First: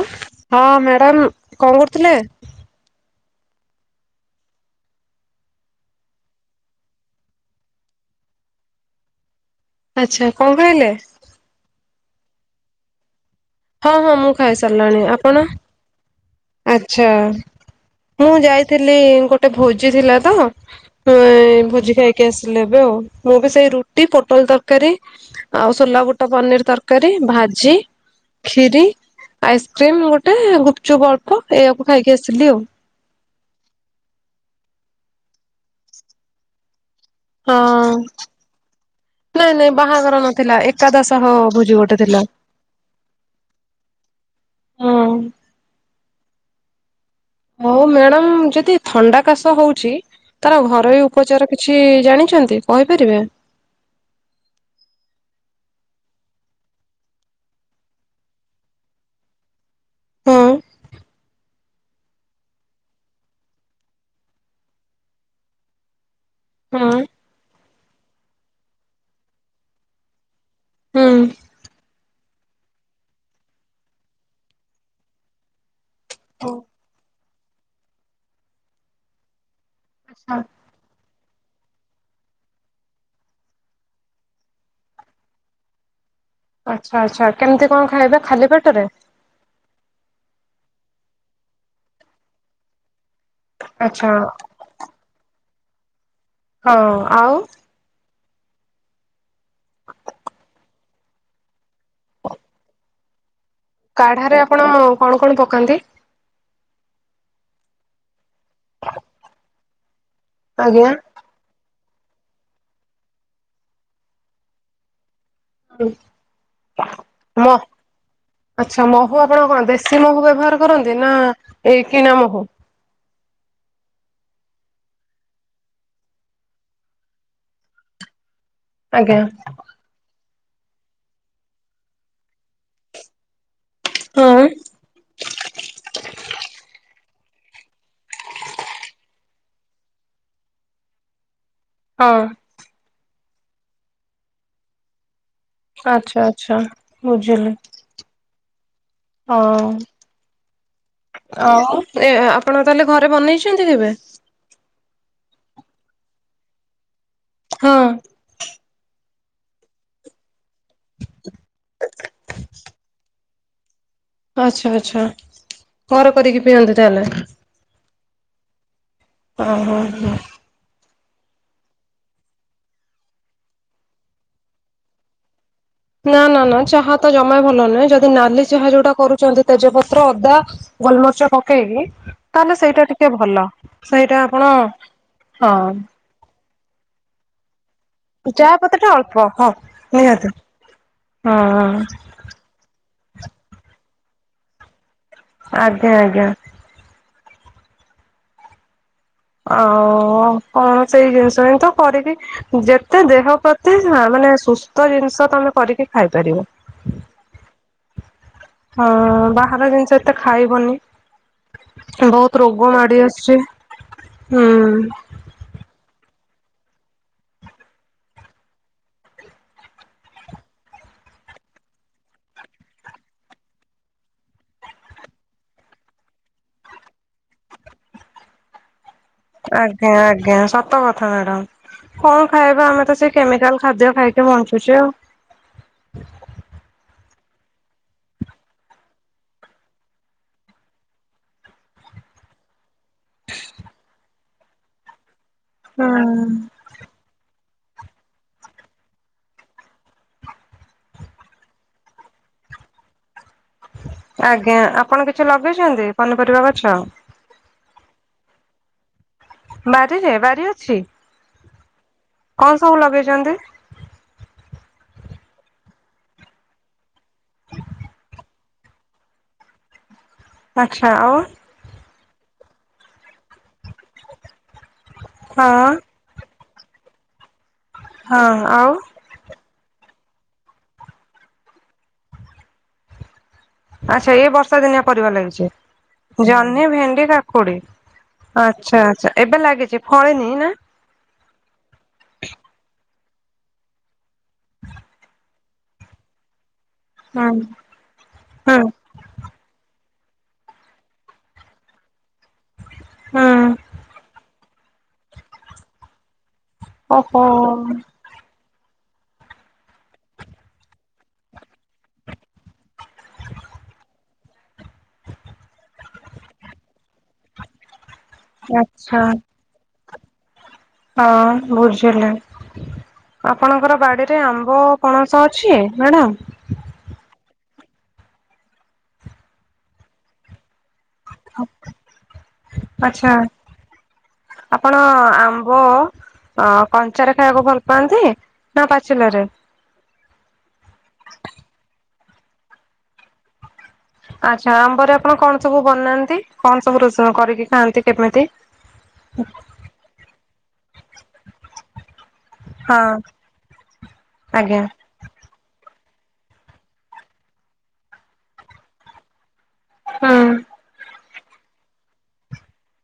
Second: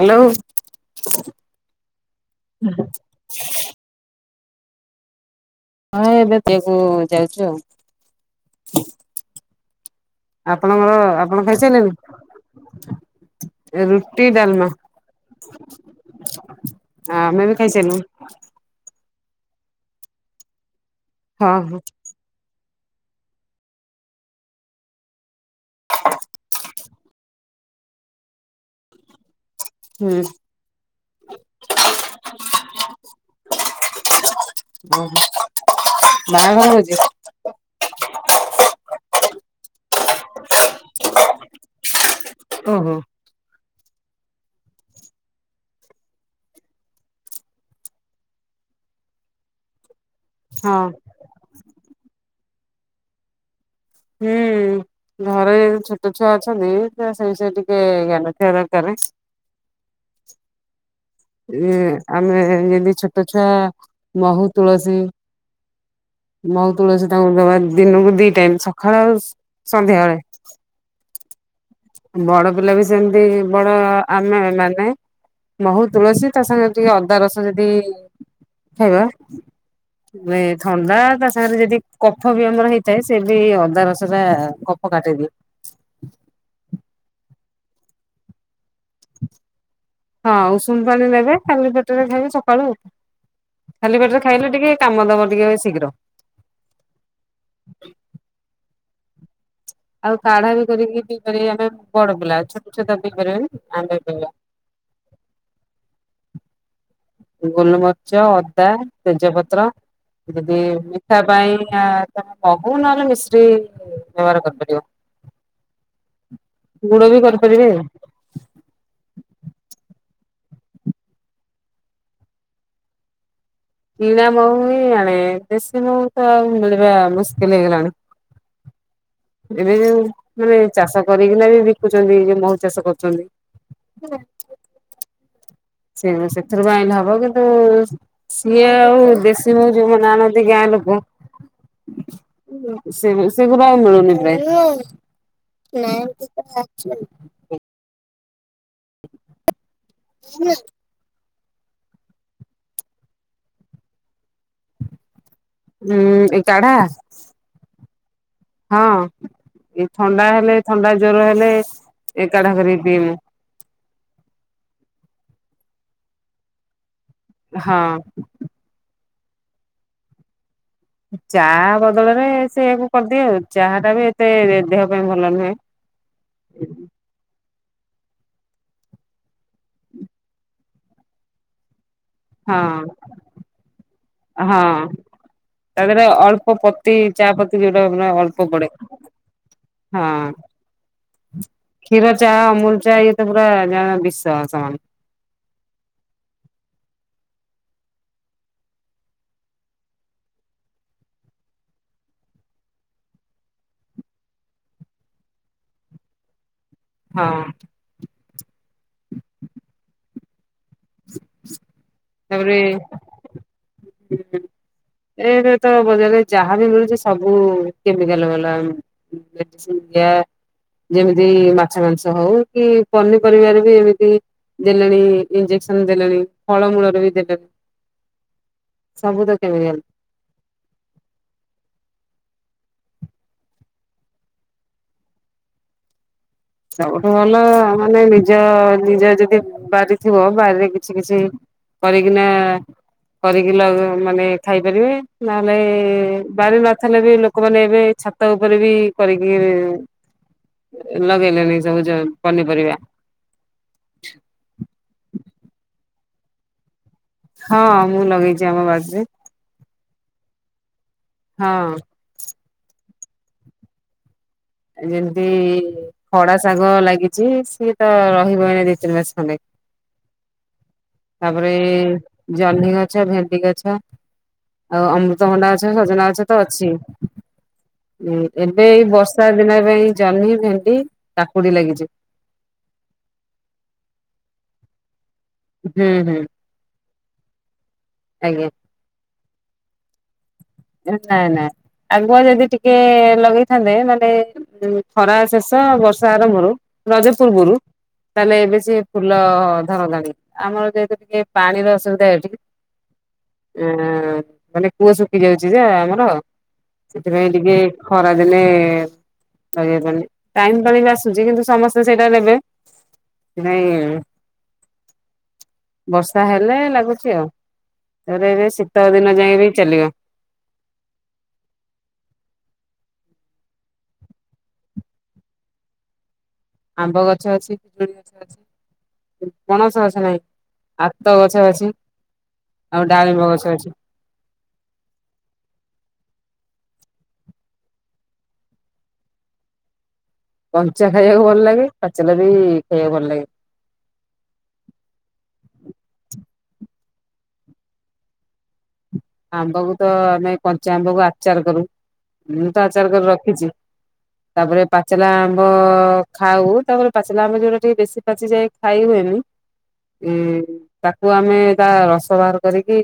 Hello. ହଁ madam କଣ କରୁଥିଲେ? ହଁ ଏବେ ଦେଏକୁ ଯାଉଛୁ ଆଉ। ଆଚ୍ଛା କଣ ଖାଇଲେ? ଆପଣଙ୍କର ଆପଣ ଖାଇ ସାରିଲେନଣି? ହଁ ହଁ ମୁଁ ଖାଇ ସାରିଲାଣି ଆପଣ? ଆଛା ଆମେ ବି ଖାଇସାରିଲୁଣି। ମୁଁ ଯାଇଥିଲି ଗୋଟେ ଭୋଜି ଥିଲା ତ ହଁ ଏଁ ହଁ ଭୋଜି ଖାଇକି ଆସିଲି ଏବ ବ ଆଉ ମୁଁ ବି ସେଇ ରୁଟି ପୋଟଳ ତରକାରୀ ଆଉ ସୋଲା ବୁଟ ପନିର ତରକାରୀ ଭା ଚି ଖିରି ଆଇସ୍କ୍ରିମ ହୁଁ ଗୋଟେ ଆଉ ଗୁପଚୁପ୍ ଅଳ୍ପ ଏଇଆକୁ ଖାଇକି ଆସିଲି ଆଉ। ଓହୋ ବାହଘର ଭୋଜି? ହଁ। ନାଇଁ ନାଇଁ ବାହାଘର ନଥିଲା ଏକାଦସହ ଭୋଜି ଗୋଟେ ଥିଲା। ଓହୋ ହଁ। ହଉ ମ୍ୟାଡ଼ାମ ଯଦି ଥଣ୍ଡା କାଶ ହଉଛି ତାର ହଁ ଘରୋଇ ଉପଚାର କିଛି ଜାଣିଛନ୍ତି କହିପାରିବେ? ହୁଁ। ଘରେ ଛୋଟ ଛୁଆ ଅଛନ୍ତି ତ ସେଇ ବିଷୟରେ ଟିକେ ଜ୍ଞାନ ଥିବା ଦରକାରେ। ହଁ ଏଁ ଆମେ ଯେମତି ଛୋଟ ଛୁଆ ମହୁ ତୁଳସୀ ମହୁ ହଁ ତୁଳସୀ ତାଙ୍କୁ ଦବା ଦିନକୁ ଦି ଟାଇମ ସକାଳେ ଆଉ ସନ୍ଧ୍ୟାବେଳେ। ହଁ। ବଡ ପିଲା ବି ସେମିତି ବଡ ଆମେ ମାନେ ବହୁତ ତୁଳସୀ ତା ସାଙ୍ଗେ ଟିକେ ଅଦା ରସ ଯଦି ଖାଇବା ଆଛା ଥଣ୍ଡା ତାସ ସାଙ୍ଗରେ ଯଦି କଫ ବି ଆମର ହେଇଥାଏ ସେ ବି ଅଦା ରସ ଟା କଫ କାଟେଇଦିଏ। ହୁଁ। ଆଚ୍ଛା ଆଚ୍ଛା କେମିତି କଣ ଖାଇବେ ଖାଲି ପେଟରେ? ହଁ ଉଷୁମ ପାଣି ନେବେ ଖାଲି ପେଟରେ ଖାଇବେ ସକାଳୁ ଉଠ। ଖାଲି ଆଚ୍ଛା ପେଟରେ ଖାଇଲେ ଟିକେ କାମ ଦବ ଟିକେ ଶୀଘ୍ର। ହଁ ଆଉ ଆଉ କାଢା ବି କରିକି ପିଇପାର ଆମେ ବଡ ପିଲା ଛୋଟ ଛୋଟ ପିଲା ପଢିପାରିବେନି। କାଢରେ ଆପଣ କଣ କଣ ପକାନ୍ତି? ଗୋଲମରିଚ, ଅଦା, ତେଜପତ୍ର, ଯଦି ଆଜ୍ଞା ମିଠା ପାଇଁ ତମେ ମହୁ ନହେଲେ ମିସ୍ତ୍ରୀ ବ୍ୟବହାର କରିପାରିବ। ଗୁଡ ବି ମ କରିପାରିବେ ଆଚ୍ଛା ମହୁ ଆପଣ କଣ ଦେଶୀ ମହୁ ବ୍ୟବହାର କରନ୍ତି, ନା ଏଇ କିଣା ମହୁ? କିଣା ମହୁ ହି ଆଣେ ଦେଶୀ ମହୁ ତ ଆଉ ମିଳିବା ମୁସ୍କିଲ ହେଇଗଲାଣି। ଆଜ୍ଞା ଏବେ ଯୋଉ ମାନେ ଚାଷ କରିକିନା ବି ବିକୁଛନ୍ତି ଯ ମହୁ ଚାଷ କରୁଛନ୍ତି। ହୁଁ। ହଁ ସେ ସେଥିରୁ ପାଇଁ ହବ କିନ୍ତୁ ସିଏ ଆଉ ଦେଶୀ ମଉ ଯୋଉମାନେ ଆଣହାନ୍ତି ଗାଁ ଲୋକ। ହୁଁ। ହଁ। ସେ ସେଗଡ଼ା ମିଳୁନି ପ୍ରୟ। ଆଚ୍ଛା ଆଚ୍ଛା ନାଇ ବୁଝିଲି। [unintelligible] ହଁ। ହୁଁ। ଆଉ ଆପଣ ତାହେଲେ ଘରେ ବନେଇଛନ୍ତି କେବେ? ହୁଁ ଏ କାଢା ହଁ। ହଁ ଏଇ ଥଣ୍ଡା ହେଲେ ଥଣ୍ଡା ଜ୍ୱର ହେଲେ ଏକାଠା କରି ପିଇମୁ। ଆଚ୍ଛା ଆଚ୍ଛା ଘର କରିକି ପିଅନ୍ତି ତାହେଲେ। ହଁ। ହ ହୋ ହୋ ଚା ବଦଳରେ ସେୟକୁ କରିଦିଏ ଆଉ ଚାହା ଟା ବି ଏତେ ଦେହ ପାଇଁ ଭଲ ନୁହେଁ। ନା ନା ନା ଚାହା ତ ଜମା ଭଲ ନୁହଁ ଯଦି ନାଲି ଚାହା ଯୋଉଟା କରୁଛନ୍ତି, ତେଜପତ୍ର ଅଦା ଗୋଲମରିଚ ପକେଇକି ତାହେଲେ ହଁ ସେଇଟା ଟିକେ ଭଲ, ସେଇଟା ଆପଣ ହଁ ହଁ ତା ଦେହରେ ଅଳ୍ପ ପତି ଚା ପତି ଯେଟା ଅଳ୍ପ ଚା ପରେ ପତି ଟା ଅଳ୍ପ ହଁ। ନିହାତି ହଁ କ୍ଷୀର ଚା ଅମୁଲ ଚା ଇଏ ତ ପୁରା ବିଷ ସମାନ। ଆଜ୍ଞା ଆଜ୍ଞା। ଆଉ କଣ ସେଇ ଜିନିଷ ତ କରିବି ଯେତେ ଦେହ ପ୍ରତି। ମାନେ ସୁସ୍ଥ ଜିନିଷ ତମେ କରିକି ଖାଇପାରିବ। ହଁ। ହଁ ବାହାର ଜିନିଷ ଏତେ ଖାଇବନି। ବହୁତ ତାପରେ ରୋଗ ମାଡି ଆସିଛି। ଏବେ ତ ବ ଯାହାବ ମିଳୁଛି ସବୁ କେମିକାଲ ବାଲା ଯେମିତି ମାଛ ମାଂସ ହଉ, କି ପନିପରିବାରେ ବି ଏମିତି ଦେଲାଣି ଇଞ୍ଜେକ୍ସନ ଦେଲେଣି, ଫଳମୂଳରେ ବି ଦେଵେ ଆଜ୍ଞା ଆଜ୍ଞା, ସତ କଥା ମ୍ୟାଡାମ କଣ ଖାଇବା ଆମେ ସେ କେମିକାଲ ଖାଦ୍ୟ ଖାଇକି ବଞ୍ଚୁଛି ଆଉ ସବୁଠୁ ଭଲ ମାନେ ନିଜ ନିଜ ଯଦି ବାରି ଥିବ ବାରିରେ କିଛି କିଛି କରିକିନା, କରିକି ମାନେ ଖାଇପାରିବେ ନହେଲେ ହୁଁ ବାରି ନଥିଲେ ବି ଲୋକ ଲୋକମାନେ ଏବେ ଛାତ ଉପରେ ବି କରିକି ଲଗେଇଲେଣିି ସବୁ ପନିପରିବା ଆଜ୍ଞା। ଆପଣ କିଛି ଲଗେଇଛନ୍ତି ପନିପରିବା ଗଛ? ହଁ ମୁଁ ଲଗେଇଛି ଆମ ବାଡ଼ିରେ ବାରିରେ? ବାରି ଅଛି---? ହଁ କଣ ସବୁ ଲଗେଇଛନ୍ତି? ଯେମିତି ଖଡା ଶାଗ ଲାଗିଛି, ସିଏ ତ ରହିବ ନା ଦି ତିନି ମାସ ଖଣ୍ଡେ ଆଚ୍ଛା ଆଉ ତାପରେ ଜହ୍ନି ଗଛ, ଭେଣ୍ଡି ଗଛ ଆଉ ଅମୃତଭଣ୍ଡା ହଁ ଗଛ, ସଜନା ଗଛ ତ ଅଛି । ହଁ ଏବେ ଏଇ ବର୍ଷ ଦିନ ପାଇଁ ଜହ୍ନି, ଭେଣ୍ଡି, କାକୁଡି ଲାଗିଛି । ଆଚ୍ଛା। ଏଇ ବର୍ଷା ଦିନିଆ ପରିବା ଲାଗିଛି ହୁଁ ହୁଁ । ଜହ୍ନି, ଭେଣ୍ଡି, କାକୁଡି, ଆଛା ଆଜ୍ଞା ଆଛା । ଏବେ ଲାଗିଛି ଫଳିନି ନା? ନାଇଁ ନାଇଁ ଆଗୁଆ ଯଦି ଟିକେ ଲଗେଇଥାନ୍ତେ, ମାନେ ଖରା ଶେଷ ବର୍ଷା ଆରମ୍ଭରୁ ରଜ ହୁଁ ପୂର୍ବୁରୁ ତାହେଲେ ହୁଁ ଏବେ ସିଏ ଫୁଲ ଧରନ୍ତାଣି। ଆମର ଯେହେତୁ ଟିକେ ପାଣିର ଅସୁବିଧା, ଏଠିକି ହୁଁ ଆ ମାନେ କୂଅ ଶୁଖି ଯାଉଛି ଯେ ଆମର, ଓହୋ ସେଥିପାଇଁ ଟିକେ ଖରାଦିନେ ଟାଇମ ଟାଇମ ଆସୁଛି, କିନ୍ତୁ ସମସ୍ତେ ସେଇଟା ନେବେ ସେ ନାଇ, ବର୍ଷା ହେଲେ ଲାଗୁଛି ଆଉ ଏବେ ଶୀତ ଆଚ୍ଛା। ଦିନ ଯାଇଏ ବି ଚାଲିବ [unintelligible] ହଁ ବୁଝିଲି। ଆପଣଙ୍କର ବାଡିରେ ଆମ୍ବ ପଣସ ଅଛି, ମ୍ୟାଡାମ -? ଆମ୍ବ ଗଛ ଅଛି, ପିଜୁଳି ଗଛ ଅଛି, ପଣସ ଗଛ ନାହିଁ ଆତ ଗଛ ଅଛିି ଆଛା, ଆପଣ ଆମ୍ବ ଅ କଞ୍ଚା ଖାଇବାକୁ ଭଲ ପାଆନ୍ତି ନା ପାଚିଲାରେ କଞ୍ଚା ଖାଇବାକୁ ଭଲ ଲାଗେ, ପାଚିଲା ବି ଖାଇବାକୁ ଭଲ ଲାଗେ । ଆଚ୍ଛା ଆମ୍ବରେ ଆପଣ କଣ ସବୁ ବନାନ୍ତି କଣ ସବୁ ରେସିପି କରିକି ଖାଆନ୍ତି କେମିତି? ଆମ୍ବକୁ ତ ଆମେ କଞ୍ଚା ଆମ୍ବ କୁ ଆଚାର କରୁ, ମୁଁ ତ ହଁ ଆଚାର କରି ରଖିଛି ତାପରେ ଆଜ୍ଞା ପାଚିଲା ଆମ୍ବ ଖାଉ ତାପରେ ପାଚିଲା ଆମର ଯୋଉଟା ଟିକେ ବେଶୀ ପାଚି ଯାଇ ଖାଇ ହୁଏନି ତା ହୁଁ ତାକୁ ଆମେ ତା ରସ ବାହାର କରିକି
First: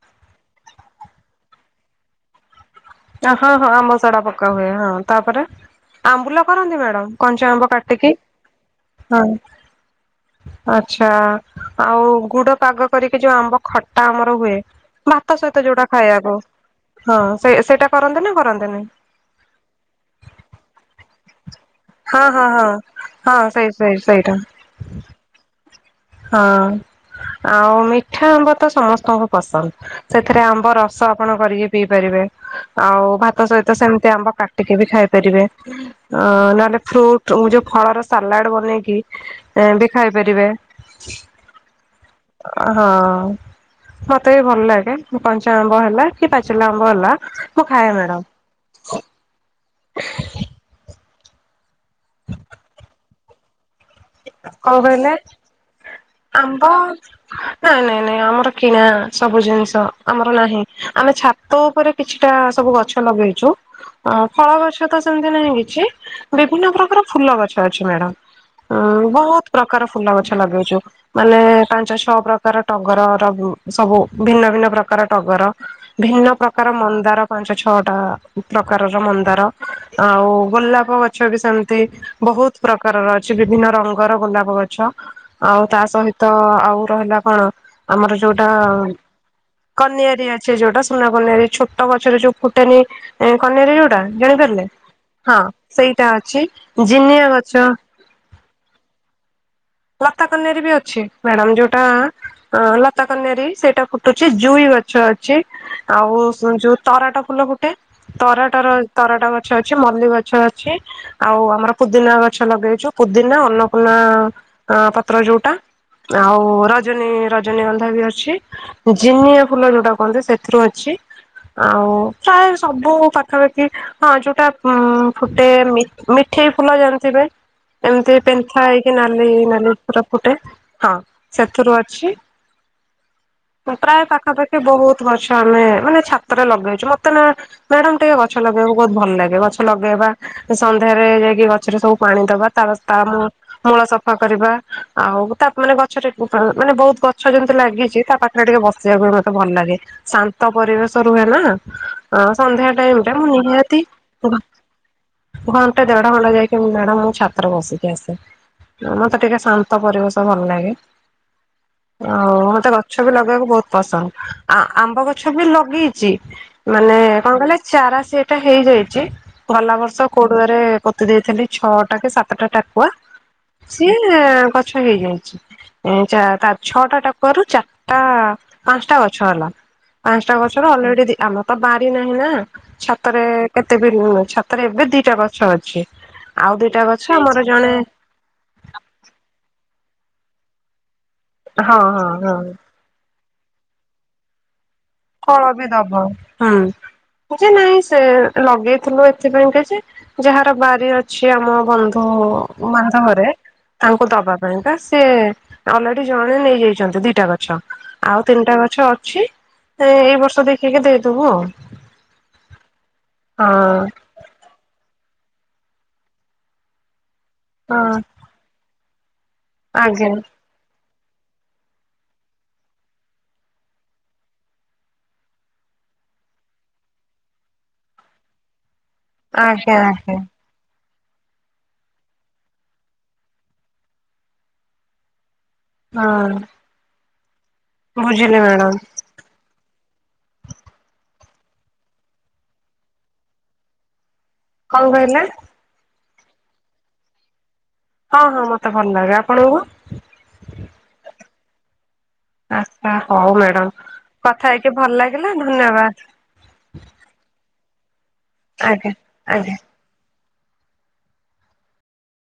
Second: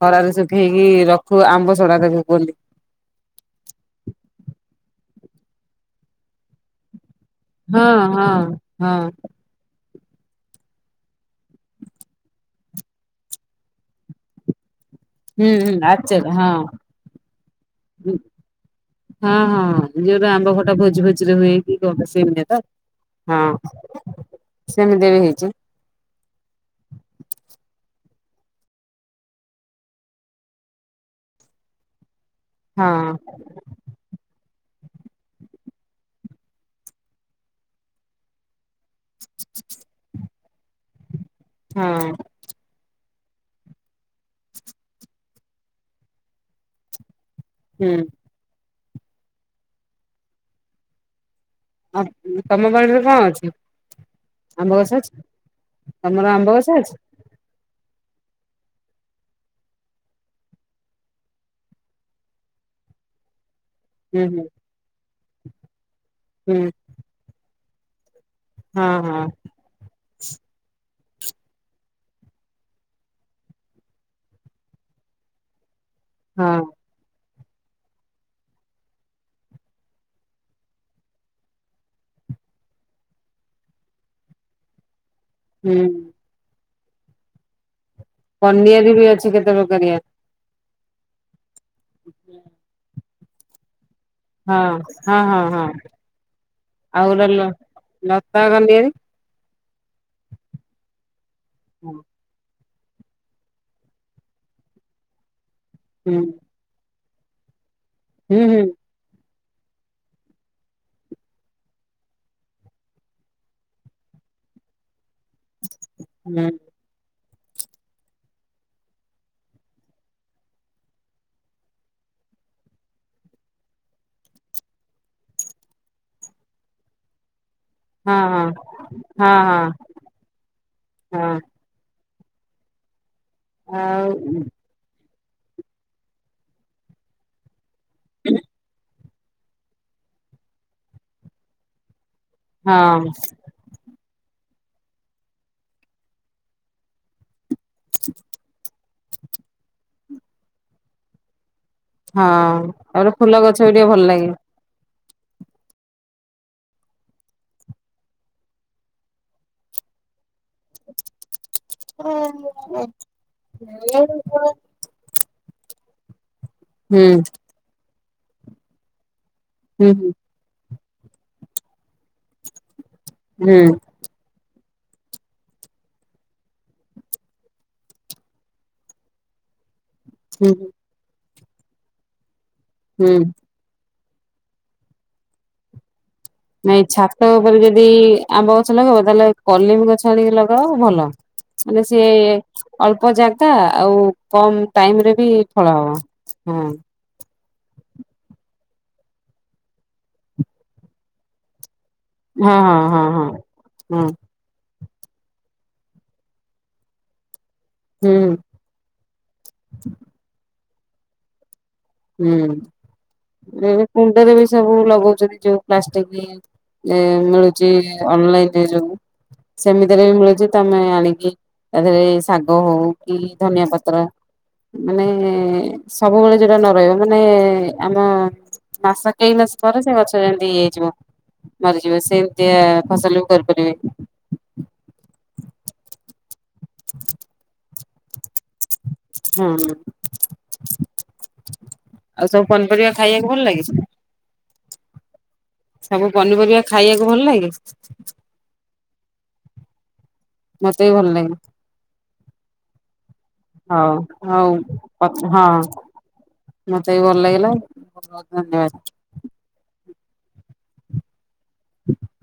ଖରାରେ ସେ ହେଇକି ରଖୁ ଆମ୍ବ ସଡା ତାକୁ କୁହନ୍ତି । ହଁ ହଁ ଆମ୍ବସଡା ପକା ହୁଏ, ହଁ ତାପରେ ଆମ୍ବୁଲ କରନ୍ତି ମ୍ୟାଡାମ---? କଞ୍ଚା ଆମ୍ୱ ହଁ କାଟିକି ହଁ ହଁ ଆଛା ଆଉ ଗୁଡ ପାଗ କରିକି ଯୋଉ ଆମ୍ବ ଖଟା ଆମର ହୁଏ ଭାତ ହୁଁ ସହିତ ହୁଁ ଯୋଉଟା ଆଚାର ଖାଇବାକୁ, ହଁ ହଁ ସେ ସେଇଟା କରନ୍ତି ନା କରନ୍ତିନି? ହଁ ହଁ ଯୋଉଟ ଆମ୍ବ ଖଟା ଭୋଜି ଭୋଜିରେ ହୁଏ କ ହଁ ହଁ ସେମ ତ ହଁ ହଁ ସେଇ ସେଇ ସେଇଟା ସେମିତି ବି ହେଇଛି [unintelligible] ହଁ ଆଉ ମିଠା ଆମ୍ବ ତ ସମସ୍ତଙ୍କୁ ପସନ୍ଦ, ସେଥିରେ ଆମ୍ବ ରସ ଆପଣ କରିକି ପିଇ ପାରିବେ । ଆଉ ହଁ ଭାତ ସହିତ ସେମିତି ଆମ୍ବ କାଟ ଟିକେ ବି ଖାଇ ପାରିବେ ଅ ନହେଲେ ଫ୍ରୁଟ ମୁଁ ଯୋଉ ଫଳର ସାଲାଡ ବନେଇକି ବି ଖାଇପାରିବେ ହଁ ହଁ ମତେ ବି ଭଲ ଲାଗେ କଞ୍ଚା ଆମ୍ବ ହେଲା କି ପାଚିଲା ଆମ୍ବ ହେଲା ମୁଁ ଖାଇ ହୁଁ। ମ୍ୟାଡାମ ଆଉ ତମ ବାଡିରେ କଣ ଅଛି ଆମ୍ବ କଣ ଗଛ କହିଲେ ଅଛି ତମର ଗଛ ଆମ୍ବ ଅଛି? ନାଇଁ ନାଇଁ ଆମର କିଣା ସବୁ ଜିନିଷ ଆମର ନାହିଁ ଆମେ ଛାତ ଉପରେ କିଛିଟା ସବୁ ଗଛ ଲଗେଇଛୁ ଅ ହୁଁ ହୁଁ ଫଳ ଗଛ ତ ସେମତି ନାହିଁ କିଛି ହୁଁ ବିଭିନ୍ନ ପ୍ରକାର ଫୁଲ ଗଛ ଅଛି ମ୍ୟାଡାାମ ହଁ ହଁ ବହୁତ ପ୍ରକାର ଫୁଲ ଗଛ ଲଗେଇଛୁ ମାନେ ପାଞ୍ଚ ଛ ପ୍ରକାର ଟଗରର ସବୁ ଭିନ୍ନ ଭିନ ପ୍ରକାର ଟଗର ଭିନ୍ନ ହଁ ପ୍ରକାର ମନ୍ଦାର ପାଞ୍ଚ ଛଅଟା ପ୍ରକାରର ମନ୍ଦାର ଆଉ ଗୋଲାପ ଗଛ ବି ସେମିତି ବହୁତ ପ୍ରକାରର ଅଛି ବିଭିନ୍ନ ରଙ୍ଗ ଗର ଗୋଲାପ ଗଛ ଆଉ ତା ହୁଁ। ସହିତ ଆଉ ରହିଲା କଣ ଆମର ଯୋଉଟା କନିଆରି ବି ଅଛି କେତେ ପ୍ରକାରିଆ କନିଆରି ଅଛି ଯୋଉଟା ସୁନା କନାରୀ ଛୋଟ ଗଛରେ ଯୋଉ ଫୁଟେନି କନରୀ ଯୋଉଟା ଜାଣିପାରିଲେ ହଁ ସେଇଟା ଅଛି ଆଉ ଗୋଟେ ଜିନିଆ ଲ ଗଛ ଲତା କନିଆରି ଲତା କନରୀ ବି ଅଛି ମ୍ୟାଡାମ ଯୋଉଟା ହୁଁ ହଁ ଲତା କନ୍ୟାରୀ ସେଇଟା ଫୁଟୁଛି ଜୁଇ ଗଛ ଅଛି ହୁଁ ଆଉ ତରାଟା ଫୁଲ ଗୋଟେ ହୁଁ ହୁଁ ତରାଟ ର ତରାଟା ମେ ଗଛ ଅଛି ମଲ୍ଲ ଗଛ ଅଛି ଆଉ ଆମର ପୁଦିନା ଗଛ ଲଗେଇଛୁ ପୁଦିନା ଅନ୍ନପୂର୍ଣ୍ ଅ ପତ୍ର ଯୋଉଟା ଆଉ ରଜନୀ ର ରଜନୀଗନ୍ଧା ବି ଅଛି ଜିନିଆ ଫୁଲ ଯୋଉଟା କୁହନ୍ତି ସେଥିରୁ ଅଛି ଆଉ ପ୍ରାୟ ସବୁ ପାଖାପାଖି ହଁ ଯୋଉଟା ଉ ଫୁଟେମି ମି ଏଠେଇ ଫୁଲ ଜାଣନ୍ତି ପାଇଁ ହଁ ଏମିତି ହଁ ହଁ ପେନ୍ଥା ହେଇକି ନାଲି ହଁ ହଁ ହେ ପୁର ପୁଟେ ହଁ ସେଥିରୁ ଅଛି ପ୍ରାୟ ଆଉ ପାଖାପାଖି ବହୁତ ଗଛ ଆମେ ମାନେ ଛାତରେ ଲଗେଇଛୁ ମତେ ନା ମ୍ୟାଡାାମ ଟିକେ ଗଛ ଲଗେଇବାକୁ ବହୁତ ଭଲ ଲାଗେ ଗଛ ଲଗେଇବା ସନ୍ଧ୍ୟାରେ ଯାଇକି ଗଛରେ ସବୁ ପାଣି ଦବା ତାର ହଁ ମୂଳ ସ କରିବା ଆଉ ତା ମାନେ ଗଛ ମାନେ ବହୁତ ଗଛ ଯେମିତି ଲାଗିଛି ତା ପାଖରେ ଟିକେ ବସ ସେଇୟ ମତେ ଭଲ ଲାଗେ ଶାନ୍ତ ପରିବେଶ ରୁହେ ନା ହଁ ସନ୍ଧ୍ୟା ହଁ ଟାଇମ ଟ ତାପରେ ମୁ ଫୁଲ ଗଛ ବି ନିହାତି ଟିକେ ଭଲ ଲାଗେ। ଘଣ୍ଟା ଦେଢ ଘଣ୍ଟା ଯାଇକି ମ୍ୟାଡାମ ମୁ ଛାତରେ ବସିକି ଆସେ ମତେ ଟିକେ ଶାନ୍ତ ପରିବେଶ ଭଲ ଲାଗେ ଆଉ ମତେ ଗଛ ବି ଲଗେଇବାକୁ ବହୁତ ହୁଁ ପସନ୍ଦ ଆ ଆମ୍ବ ଗଛ ସବୁ ଲଗେଇଛି ମାନେ ହୁଁ କଣ କହିଲେ ଚାରା ସେଟା ହେଇଯାଇଛି। ଗଲା ବର୍ଷ ହୁଁ କୋଡୁଆରେ ପୋତି ଦେଇଥିଲି ଛଅଟା କି ସାତଟା ଟାକୁଆ ସିଏ କଥା ଗଛ ହେଇଯାଇଛି ଛଅଟା ଟାକୁଆ ରୁ ଚାରିଟା ପାଞ୍ଚଟା ଗଛ ହେଲା ପାଞ୍ଚଟା ହୁଁ ଗଛର ଅଲରେଡି ଆମର ତ ବାରି ନାହିଁ ନା ହୁଁ ଛାତରେ କେତେ ଛାତରେ ଏବେ ଦିଟା ଗଛ ଅଛି। ଆଉ ଦିଟା ନାଇଁ ଗଛ ଛାତ ଆମର ଉପରେ ଜଣେ ଯଦି ଆମ୍ବ ଗଛ ଲଗେଇବ ତାହେଲେ କଲିମ ଗଛ ଆଣିକେ ଲଗ ଭଲ। ହଁ ମାନେ ସିଏ ହଁ ହଁ ଅଳ୍ପ ଜାଗା ଆଉ କମ୍ ଫଳ ବି ଦବ ହୁଁଛି ନାଇଁ ସେ ଲଗେଇ ଥିଲୁ ଏଥିପାଇଁ ଯେ ଯାହାର ବାରି ଅଛି ଆମ ବନ୍ଧୁ ହଁ ତ ହଁ ହଁ ମାଧଘରେ ହଁ ତାଙ୍କୁ ହଁ ଦବା ପାଇଁକା ସେ ଅଲରେଡି ଜଣେ ନେଇଯାଇଛନ୍ତି ଦିଟା ଗଛ ହୁଁ ଆଉ ତିନିଟା ଗଛ ଅଛି। ସେ ଏଇ ବର୍ଷ ଦେଖିକ ଦେଇଦେବୁ। ହୁଁ ହଁ ଏ କୁଣ୍ଡରେ ବି ସବୁ ଲଗ ଯୋଉ ପ୍ଲାଷ୍ଟିକ ମିଳୁଛି ହଁ ଅନଲାଇନରେ ଯୋଉ ସେମିତିଲେ ଆଜ୍ଞା ବି ମିଳୁଛି ତମେ ଆଣି ତା ଦେହରେ ଶାଗ ହଉ କି ଧନିଆ ପତ୍ର ମାନେ ସବୁବେଳେ ଯୋଉଟା ନ ରହିବ ମାନେ ଆମ ମାସ କେଇ ମାସ ଆଜ୍ଞା ପରେ ସେ ଗଛ ଆଜ୍ଞା ଏମିତି ହେଇଯିବ। ମରିଯିବ ସେମିତି ଫସଲ ବି କରିପାରିବେ। ହଁ। ବୁଝିଲି ମ୍ୟାଡାମ। ହୁଁ। ଆଉ ସବୁ ପନିପରିବା ଖାଇବାକୁ ଭଲ ଲାଗିଛି। କଣ କହିଲେ ସବୁ ପନିପରିବା ଖାଇବାକୁ ଭଲ ଲାଗେ? ହଁ ହଁ ମତେ ଭଲ ଲାଗେ ଆପଣଙ୍କୁ? ମତେ ବି ଭଲ ଲାଗ। ଆଛା ହଉ ମ୍ୟାଡାମ ହଉ କଥା ହେଇକି ଭଲ ଲାଗିଲା ହଁ ଧନ୍ୟବାଦ। ମତେ ବି ଭଲ ଲାଗିଲ ବହୁତ ବହୁତ ଧନ୍ୟବାଦ। ଆଜ୍ଞା ଆଜ୍ଞା [unintelligible]